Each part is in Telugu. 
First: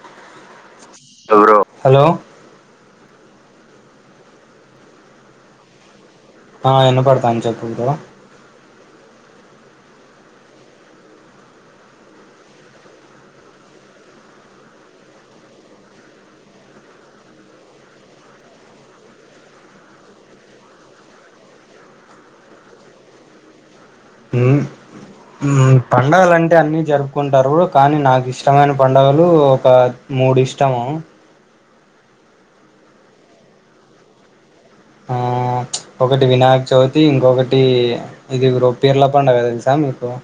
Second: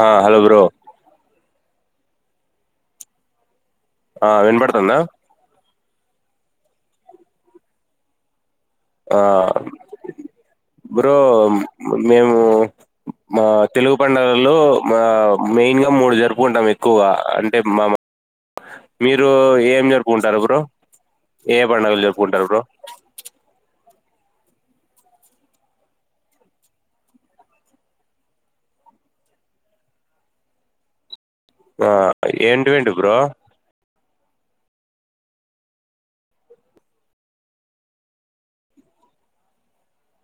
హా హలో బ్రో హలో ఆ వినపడుతుందా ఆ వినపడుతోంది చెప్పు బ్రో ఆ బ్రో మేము మా తెలుగు పండగలో మా మెయిన్గా మూడు జరుపుకుంటాం ఎక్కువగా అంటే మా మీరు ఏం జరుపుకుంటారు బ్రో ఏ పండగలు జరుపుకుంటారు బ్రో ఉమ్ ఉమ్ పండుగలు అంటే అన్ని జరుపుకుంటారు కానీ నాకు ఇష్టమైన పండుగలు ఒక మూడు ఇష్టము ఆ ఇంటివెంటివి బ్రో ఆ ఒకటి వినాయక్ చవితి ఇంకొకటి ఇది బ్రో పీర్ల పడుగ తెలుసా మీకు అ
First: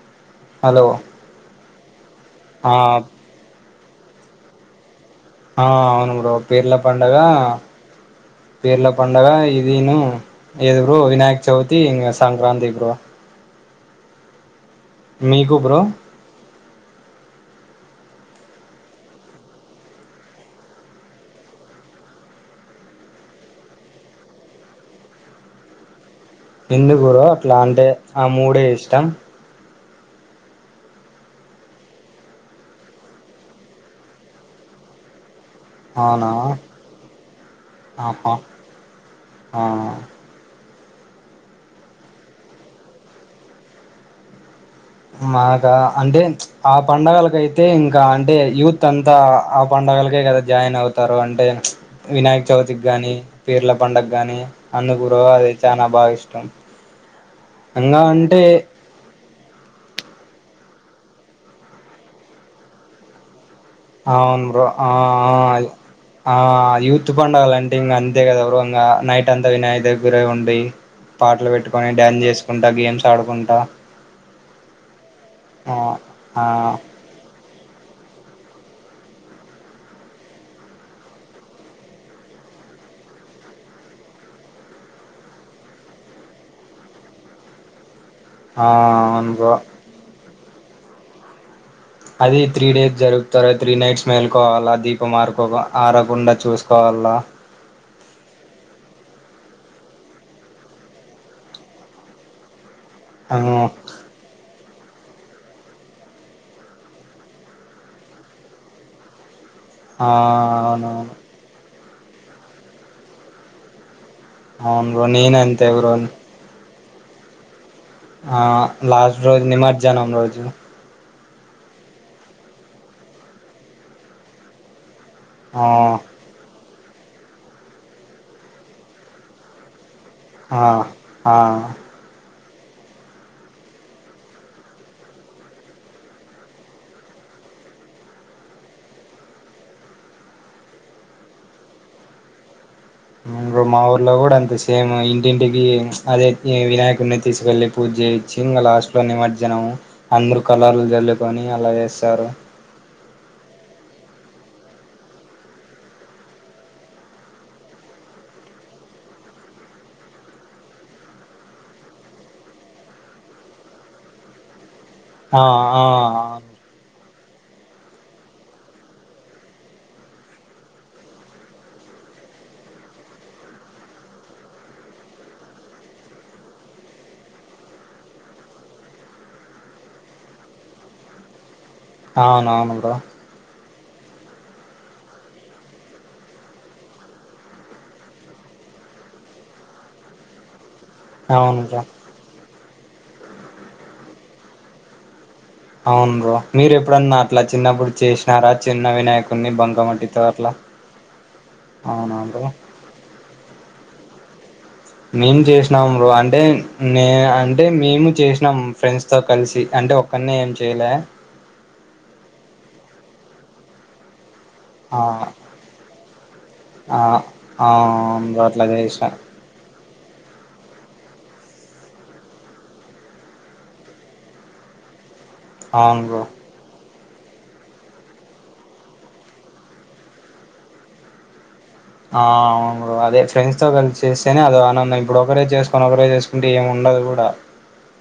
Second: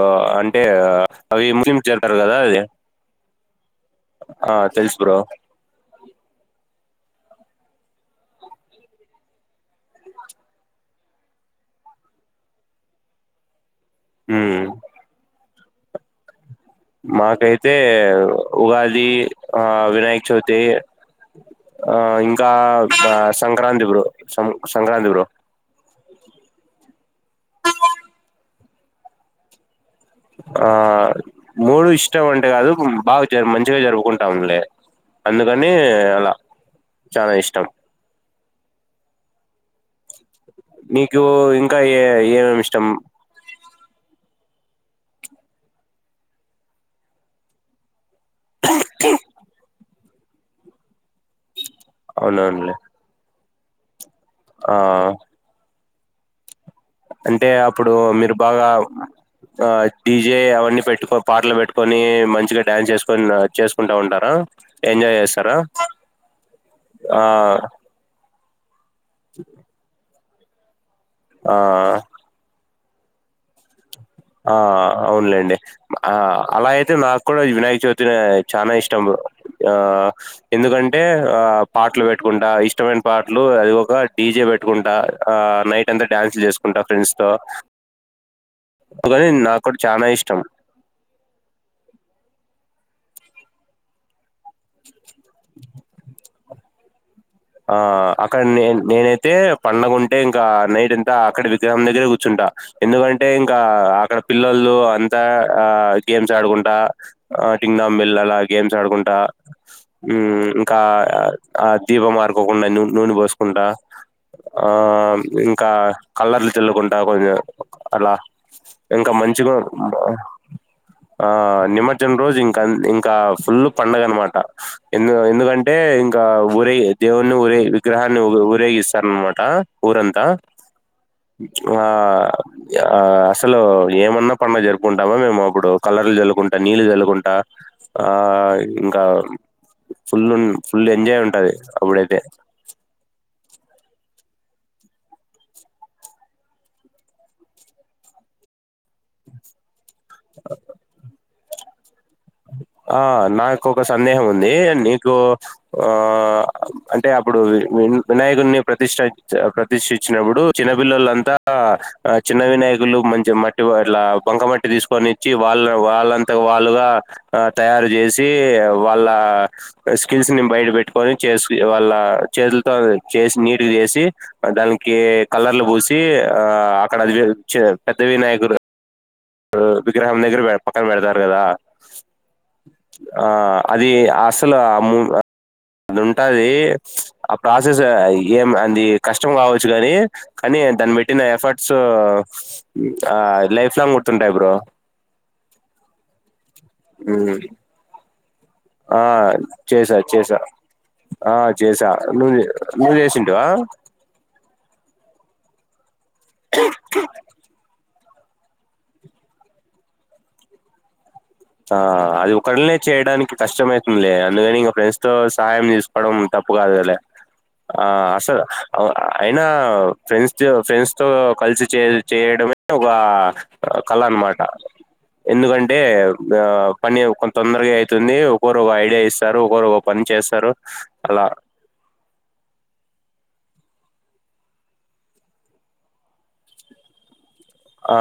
ఆ అంటే హలో అవి ముస్లింస్ చతారు కదా అది ఆ ఆ తెల్సు బ్రో ఆ అవును బ్రో పేర్ల పడుగ పీర్ల పడుగ ఇది ఏడుగురు వినాయక చవితి సంక్రాంతి గురు ఉమ్ మీకు బ్రో మాకైతే ఉగాది ఆ వినాయక చవితి ఆ ఇంకా సంక్రాంతి బ్రో సం సంక్రాంతి బ్రో ఎందు గురు అట్లా అంటే ఆ మూడే ఇష్టం ఆ మూడు ఇష్టం అంటే కాదు బాగా మంచిగా జరుపుకుంటాములే అందుకని అవునా అలా చాలా ఇష్టం ఆహా ఆ నీకు ఇంకా ఏ ఏమేమి ఇష్టం మాగా అంటే ఆ పండగలక అయితే ఇంకా అంటే యూత్ అంతా పండుగలకే కదా జాయిన్ అవుతారు అంటే వినాయక అవునవునులే చవితికి కానీ పీర్ల పండుగ కానీ ఆ అందుకర అది చాల బాగా ఇష్టం అంటే అప్పుడు ఇంగా మీరు అంటే బాగా, ఆ ఈ ఏ అవన్నీ పెట్టుకో, పాటలు పెట్టుకొని, మంచిగా డాన్స్ చేసుకొని చేసు అ అవును బ్రో. ఆ ఆ ఆ యూత్ ఆ పండగలు అంటే, ఇంక అంతే కదా బ్రో! ఇంగ నైట్ అంతా వినాయక దగ్గరే ఉండి, ఆ పాటలు పెట్టుకొని, డ్యాన్స్ చేసుకున్ ట గేమ్స్ ఆడుకుంటా, ఆ అవునులేండి. ఆ అలా అయితే, నాకు కూడ వినాయక చవితి నె చాన ఇష్టం బ్రో. ఆ ఎందుకంటే, ఆ పాటలు పెట్టుకుంటా, ఇష్టమైన పాటలు అది ఒక డీజే పెట్టుకుంటా, ఆ నైట్ అంతా డ్యాన్స్లు చేసుకుంటా ఫ్రెండ్స్ తో, ఆ అందుకని అవును బ్రో నాకు కూడా చానా ఇష్టం అది త్రీ డేస్ జరుపుతారా, త్రీ నైట్స్ మే కోవాలా దీపం ఆరుకో, ఆరకుండా చూసుకోవాల. ఆ అక్కడ నే నేనైతే, పండగ ఉంటే ఇంక నైట్ అంతా అక్కడ విగ్రహం దగ్గరే కూర్చుంటా. ఎందుకంటే, ఇంక అవును అక్కడ పిల్లొల్లు అంతా ఆ గేమ్స్ ఆడుకుంటా, డింగ్ డాంగ్ బెల్ అలా గేమ్స్ ఆడుకుంటా, ఆ మ్ ఇంకా, అవునవును ఆ దీపం ఆరుకోకుండా నూనె పోసుకుంటా, ఆ అవును బ్రో నేను అంతే ఇంకా బ్రో కల్లర్లు చల్లుకుంటా, కొంచెం అలా ఆ ఇంక లాస్ట్ రోజు మంచిగ నిమజ్జనం రోజు ఆ నిమజ్జనం రోజు ఇంక ఇంకా, ఫుల్ పండగనమాట. ఎందు ఆ ఎందుకంటే, ఇంక ఊరే దేవుణ్ణి ఊరే విగ్రహాన్ని ఊరేగిస్తారనమాట. ఊరంతా. ఆ ఆ ఆ అస్సలు ఏమన్న పండగ జరుపుకుంటామా మేము, అప్పుడు కలర్లు జల్లుకుంటా, నీళ్ళు జల్లుకుంటా, ఆ ఇంక ఫుల్ న్ ఫుల్ ఎంజాయ్ ఉంటది ఇంక. అబ్బుడైతే. మ్ బ్రో మా ఊర్లో కూడా అంతె సేమ్. ఇంటింటికి, అదే వినాయకుడిని తీసుకెళ్ళి పూజ చేయిచ్చి ఇంగ లాస్ట్ లో నిమజ్జనం. అందరుూ కలర్లు జల్లుకొని అలాగే స్ ఆ నాకు ఒక సందేహం ఉంది. దీ నీకు ఆ అంటే, అప్పుడు వినాయకుడిని ప్రతిష్ఠ ప్రతిష్టించినప్పుడు, చిన్నపిల్లలంతా చిన్న వినాయకులు మంచి మట్టి ఇట్లా బంక మట్టి తీసుకు కొనిచ్చి ఆ వాళ్ళ ఆ వాళ్ళంతకి వాళ్ళుగా, తయారుచేసి, వాళ్ళ స్కిల్స్ ని బయట పెట్టుకొని చేసి, వాళ్ళ చి చేతులతో చేసి, నీటుగ చేసి, దానికి కలర్లు పూసి ఆ అక్కడ అది పెద్ద వినాయకుడు, విగ్రహం దగ్గర పక్కన పెడతారు కదా! అవునవును బ్రో ఆ అది అసలు ఆ మొమ అది ఉంటాది. ఆ ప్రాసెస్ ఏం అది కష్టం కావచ్చు కాని, కానీ దాన్ని పెట్టిన అవును ఎఫర్ట్స్ బ్రో లైఫ్ లాంగ్ ఆ గుర్తుంటాయి బ్రో. అవును బ్రో. మీరు ఎప్పుడన్నా హ్మ్. అట్ల చిన్నప్పుడు చేసి, ఆ చేసా. చేసా. అట్లా ఆ చేసా. అవునా నువ్ చే బ్రో నువ్వు చేసిన్ తివా మేమ్ చేసినామ్ బ్రో. అంటే, మే అంటే మేము చేసినాం ఫ్రెండ్స్ తో కలిసి. అంటే, ఒక్కడినే ఏం చేయలే. ఆ అది ఒకళ్ల్దీనే చేయడానికి కష్టమైతుందిలే. ఎందుకనీ ఇంగ ఫ్రెండ్స్ ఆ తో సహయం తీసుకోవడం తప్పు కాదులె ఆ ఆ అవును అసలు బ్రో అట్లా చేసిన అయినా, ఫ్రెండ్స్ ఫ్రెండ్స్ తో కలిసి చే చేయడమే ఒక కళ అనమాట. ఎందుకంటే, అవును బ్రో ఆ పని కొ తొందరగా అయితుంది. ఒక్కోరు ఒగో ఐడియా ఇస్తారు. ఒక్కోరు ఒగో పని చేస్తారు అలా ఆ అవును బ్రో. అదే ఫ్రెండ్స్ తో కలిసి చేస్తేనే అదో ఆనందం. ఇప్పుడు ఒకరే చేసుకొని, ఒకరే చేసుకుంటే ఏమున్ ఉండదు కూడ. ఆ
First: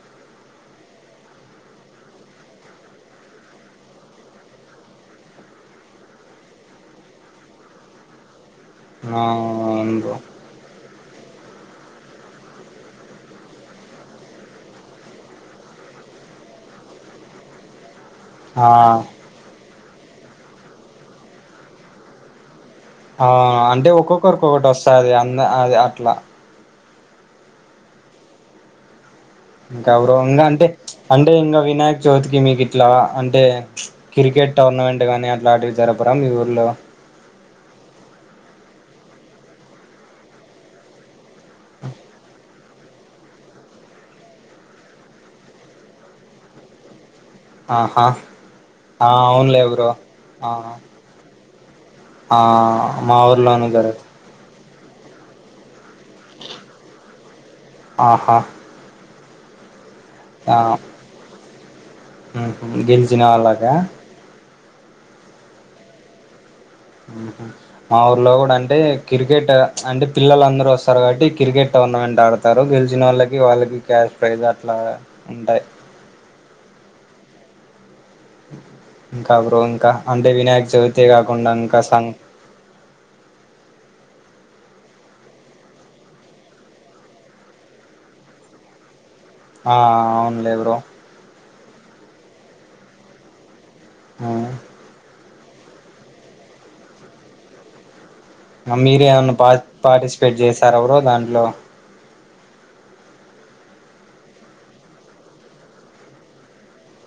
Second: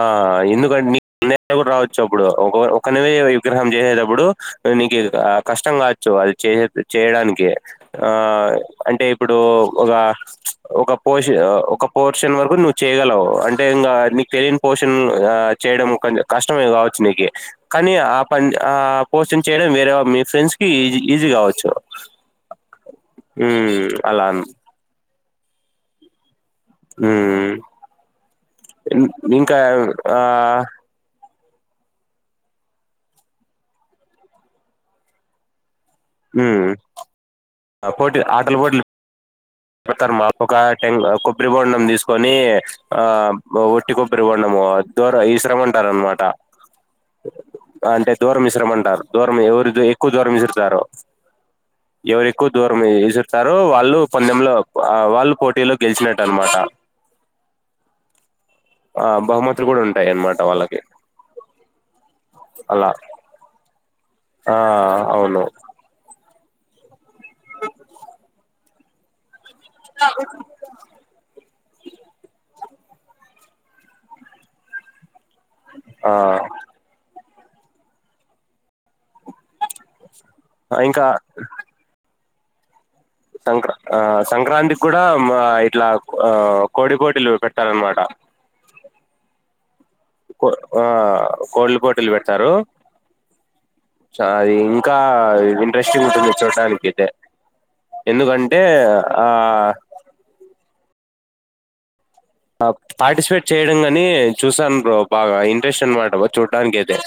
ఎందుకంటే, ని నె కూడ రావచ్చప్పుడు ఒక ఒకనివే విగ్రహం చేసేటప్పుడు, నీకు కష్టం కావచ్చు. అది చే చేయడానికి. ఆ అంటే ఆ ఇప్పుడు ఒక అవును బ్రో ఒక పోర్ష ఒక పోర్షన్ వరకు నువ్వు చేయగలవు అంటే ఇంకా తెలియని పోషన్ చేయడం కొంచం కష్టమే కావచ్చు నీకి కానీ ఆ పోస్టింగ్ చేయడం వేరే మీ ఫ్రెండ్స్ కి ఈజ ఈజీ కావచ్చు ఆ ఉమ్, అంటే అలా అన్న ఒక్కొక్కరికొక్కటి వస్తుంది అంద అది అట్లా హ్మ్మ్ గౌరవంగా అంటే అంటే అంటే ఇంకా వినాయక్ చవితికి మీకు ఇట్లా అంటే క్రికెట్ టోర్నమెంట్ గానీ అట్లావి జర జరపర మీ ఊర్లో పోటి ఆటలు పోట్లు తారు మాపగా ట కొబ్బరి బొండం తీసుకొని ఆ ఒట్టి కొబ్బరి బొండం ద్దోర ఈశ్రమ అంటార అనమాట అ అంటే దూరం మిశ్రమంటారు దూరం అవునులే ఎవరు బ్రో ఎక్కువ దూరం ఆ మిశ్రతారో ఆ ఎవరికి దూరం మా ఇసిర్తారుో ఊర్లోనూ వాళ్ళు జరగదు పందెంలో ఆ వాళ్ళు పోటీలో గెలిచినట్టు అనమాట ఆహా ఆ బహుమతులు కూడా ఉంట ఆ అలా గెలిచిన వలాక ఆ అవును మా ఊర్లో కూడా అంటే క్రికెట్ అంటే పిల్లలు అందరుూ వస్తారు కాబట్టి క్రికెట్ టోర్నమెంట్ ఆడతారు గెలిచిన వాళ్ళకి వాళ్ళకి క్యాష్ ప్రైజ్ అట్లా ఉంటాయి ఆ ఇంకా బ్రో ఇంకా అంటే వినాయక్ చవితే ఇంకా కాకుండా ఇంకా సం సంక్రా ఆ సంక్రాంతి కూడా ఇట్లా కోడి కోటిలు పెట్టాలనమాట ఆ అవునులే బ్రో ఆ కోల్ల పోటీలు పెట్టారు అది ఇంకా ఇంట్రెస్టింగ్ ఉంటది చూడానికి అయితే ఎందుకంటే మీరే ఆ ఏమన్నా పార్టిసిపేట్ చేసార బ్రో దాంట్లో పార్టిసిపేట్ చేయడం కాని చూసాను బాగా ఇంట్రెస్ట్ అనమాట చూడడానికి అదే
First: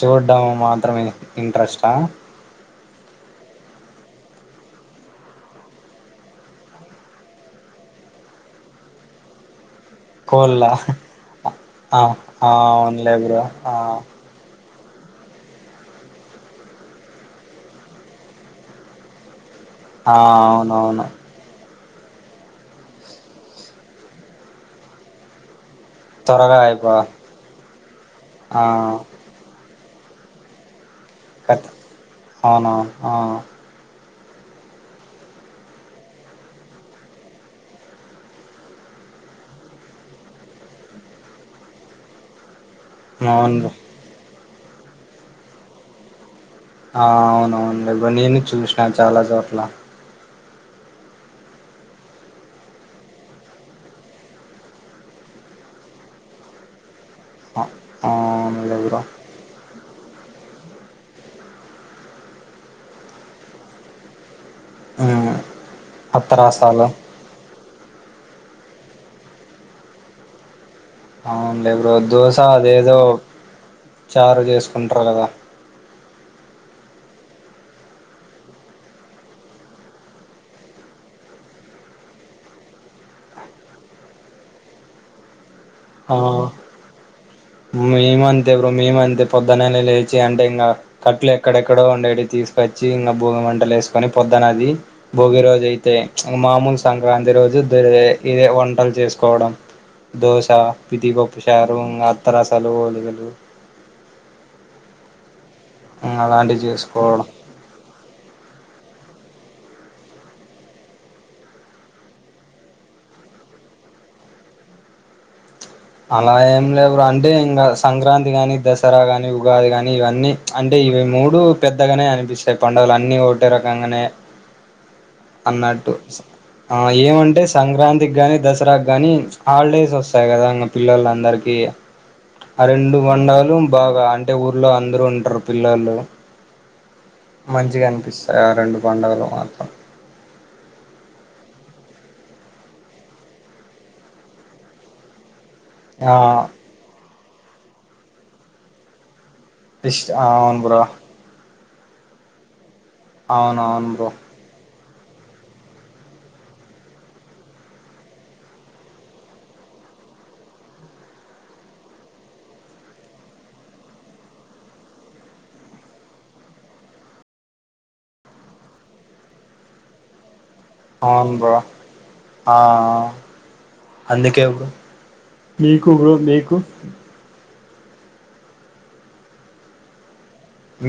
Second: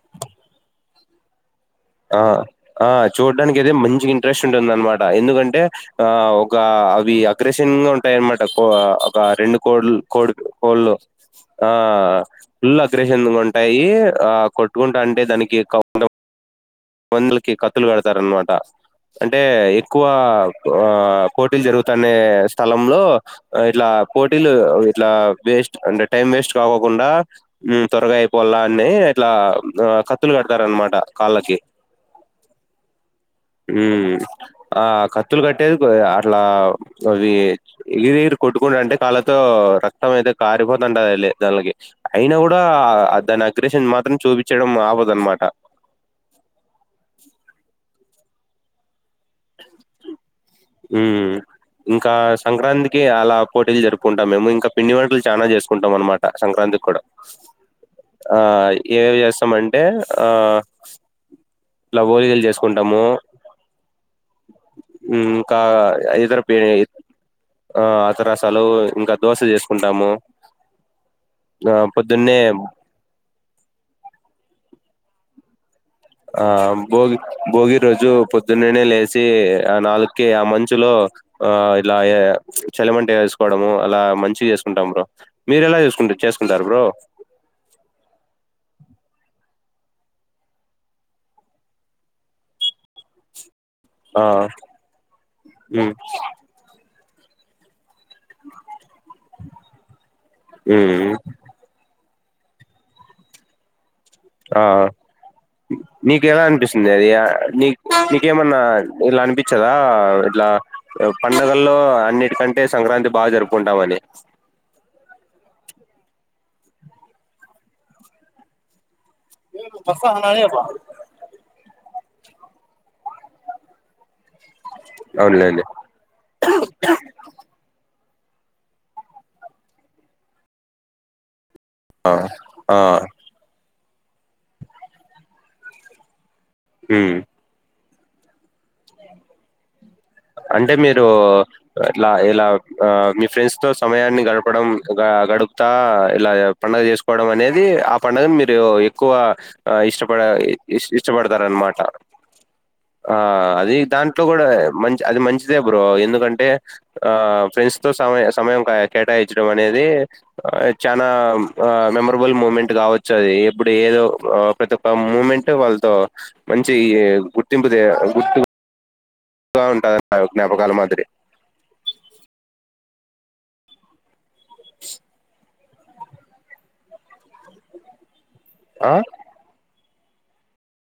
చూడ్డం మాత్రమే ఇంట్రెస్ట్ ఆ ఆ చూడటడానికి అయితే మంచి ఇంట్రెస్ట్ ఉంటుంది అనమాట ఎందుకంటే ఆ ఒక అవి అగ్రెసిన్ ఉంటాయి అన్నమాట ఒక రెండు కో కోడి కోళ్ళ కోళ్ళు ఆ ఫుల్ అవునులే అగ్రేసిన్ బ్రో ఆ ఉంటాయి ఆ పెట్టుకుంటా అంటే దానికి కొంద మందిలకి కత్తులు కడతారునమాట అంటే ఎక్కువ ఆ అవునవును పోటీలు జరుగుత తనే స్థలంలో ఇట్లా పోటీలు ఇట్లా వేస్ట్ అంటే టైం వేస్ట్ త్వరగా అయిపో కాకోకుండా త్వరగా అయిపోల ఆ అన్ని అట్లా ఆ కత్తులు కడతారనమాట కాళ్ళకి అవునా ఆ హ్మ్ ఆ కత్తులు కట్టేది అట్లా అవి ఎగిరి ఎగిరి కొట్టుకుంట అంటే కాళ్ళతో రక్తం అయితే కారిపోతుంటది దానికి అయినా కూడా కూడా దాని అవును అగ్రేషన్ మాత్రం చూపించడం ఆవదు అనమాట ఆ అవునవునుో నేను చూసినాను చాలా చోట్ల హ్మ్మ్ ఇంకా సంక్రాంతికి అలా పోటీలు జరుపుకుంటాం మేము ఇంకా పిండి వంటకలు చాలనా చేసుకుంటాం అనమాట సంక్రాంతికి కూడా ఆ ఆ అవునులే బ్రో ఏమిమి చేస్తామంటే ఆ ఇలా వోలిగలు చేసుకుంటాము ఉమ్ ఇంకా ఇ తరపే అత్తరసాలు ఆ అతరసాలు ఇంకా దోశ చేసుకుంటాము ఆ అవునుడిప్పు్రో దోశ పొద్దున్నే అదేదో చారు చేసుకుంటారు కదా ఆ భోగి భోగి రోజు పొద్దున్ననే లేచి ఆ నాలుకిే ఆ మంచులో ఆ ఇలా చలమంట వేసుకోవడము అలా మంచి చేసుకుంటాం బ్రో మీరు ఎలా ఆ చేసుకుంటారు చేసుకుంటారు బ్రో మేమంతే ఇప్పుడు మేము అంతే పొద్న లేచి అంటే ఇంకా కట్లు ఎక్కడెక్కడో ఉండేవి తీసుకొచ్చి ఇంకా భోగ అంట బట్టలు వేసుకొని ఆ పొద్దునది భోగి రోజు ఉమ్ అయితే మామూలు సంక్రాంతి రోజు ద ఇదే వంటలు చేసుకోవడం దోశ ఉమ్ పిదిపప్పు చారు తరాశాలు లుగలు ఆ నీకు ఎలా అలాంటివి అనిపిస్తుంది అది చేసుకోవడం నీ నీకేమన్నా ఇట్లా అనిపించదా ఇట్లా పండుగల్లో అన్నిటికంటే సంక్రాంతి బాగా జరుపుకుంటామ అని అలా ఏం లేవురు అంటే ఇంకా సంక్రాంతి కాగాని దశ సరా గాని ఉగాది గాని ఇవన్నీ అంటే ఇవి మూడు పెద్దగానే అనిపి స పండుగ అన్నీ ఓటిరక అనే అవునులేండి అన్నట్టు ఆ ఏమంటే సంక్రాంతి గానీ దసరా గానీ హాలిడేస్ వస్తాయి కదా ఇంకా పిల్లలందరికీ ఆ ఆ రెండు వడాలు బాగా అంటే ఊర్లో అందరుూ ఉంటారు పిల్లలు ఉమ్ మంచిగా అనిపిస్తాయి ఆ రెండు పడుగలు మాత్రం అంటే మీరు ఇట్లా ఇలా ఆ మీ ఫ్రెండ్స్ తో సమయాన్ని గడపడం గడుపు త్త ఆ ఇలా పండుగ చేసుకోవడం అనేది ఆ పడుగ మీరు ఎక్కువ ఆ ఇష్ ఇష్టపడ అవును ఇ బ్రో ఇష్టపడతార అన్మాట ఆ అవును అది అవును బ్రో దాంట్లో కూడా మంచి అది మంచిదే బ్రో ఎందుకంటే ఆ ఫ్రెండ్స్ తో సమ సమయం కేటాయించడం అనేది చనాా మెమరబుల్ మూమెంట్ కావచ్చు అది ఇప్పుడు ఏదో ప్రతి ఒక్క మూమెంట్ వాళ్ళతో మంచి గుర్తింపు గుర్ బాగుంటుందిన్న య [unintelligible] అవును బా ఆ అందుకే ఇ మీకు ఇ మీకు ఆ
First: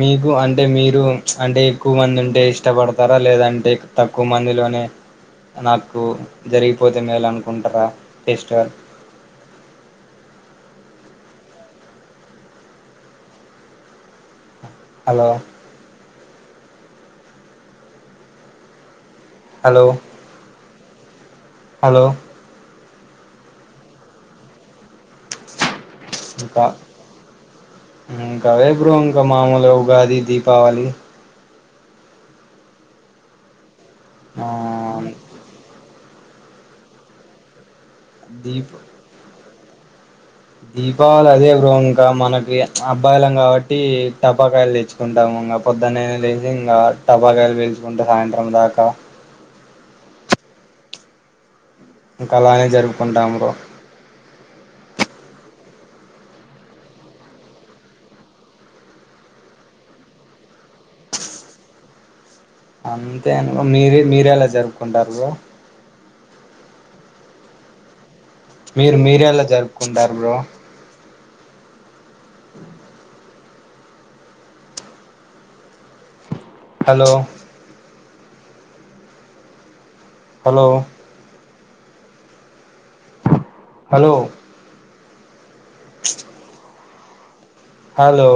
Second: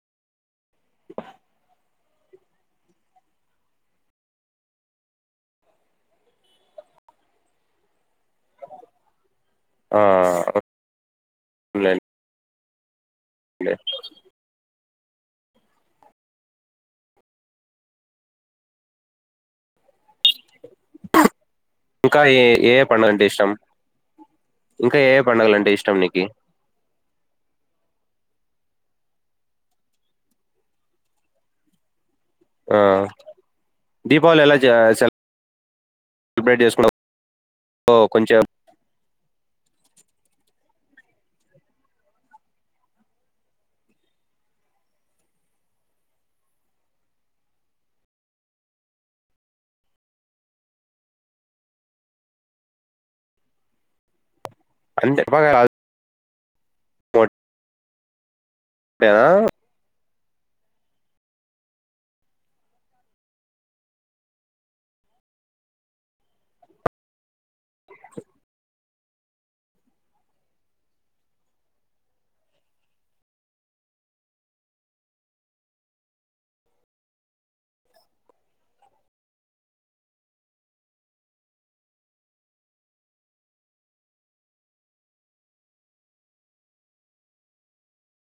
మీకు అంటే మీరు అంటే ఎక్కువమంది మంది ఉంటే ఇష్టపడతారా లేదంటే తక్కువ మందిలోనే నాకు జరిగిపోతే మేాల మేల్ అనుకుంటారా పేస్టర్ మెన్ రే హలో హలో హలో ఇంకా ఏ ఏ పడుగ అంటే ఇష్టం ఇంకా ఏ పడుగల అంటే ఇష్టం నీకి ఇకాంకావే పపు్రవంక మామూలు ఉగాది దీపావళి ఆ దీపావళి ఆ ఎలా చ వెల్బ్రైడ్ేస్ క్లబ్ [unintelligible] దీప్ దీప లాయర్ బ్రో ఇంకా ఇంకా పొద్దున్న లేసి ఇంకా టబాకాయలు పల్చుకుంటే సాయంత్రం దాకా ఇంకా అలానే జరుపుకుంటాం బ్రో అంతే బ కోట్ ఆ అంతే అనుగా మీరే మీర ఎలా జరుపుకుంటారు మీరు మీర ఎలా జరుపుకుంటారు bro hello hello hello hello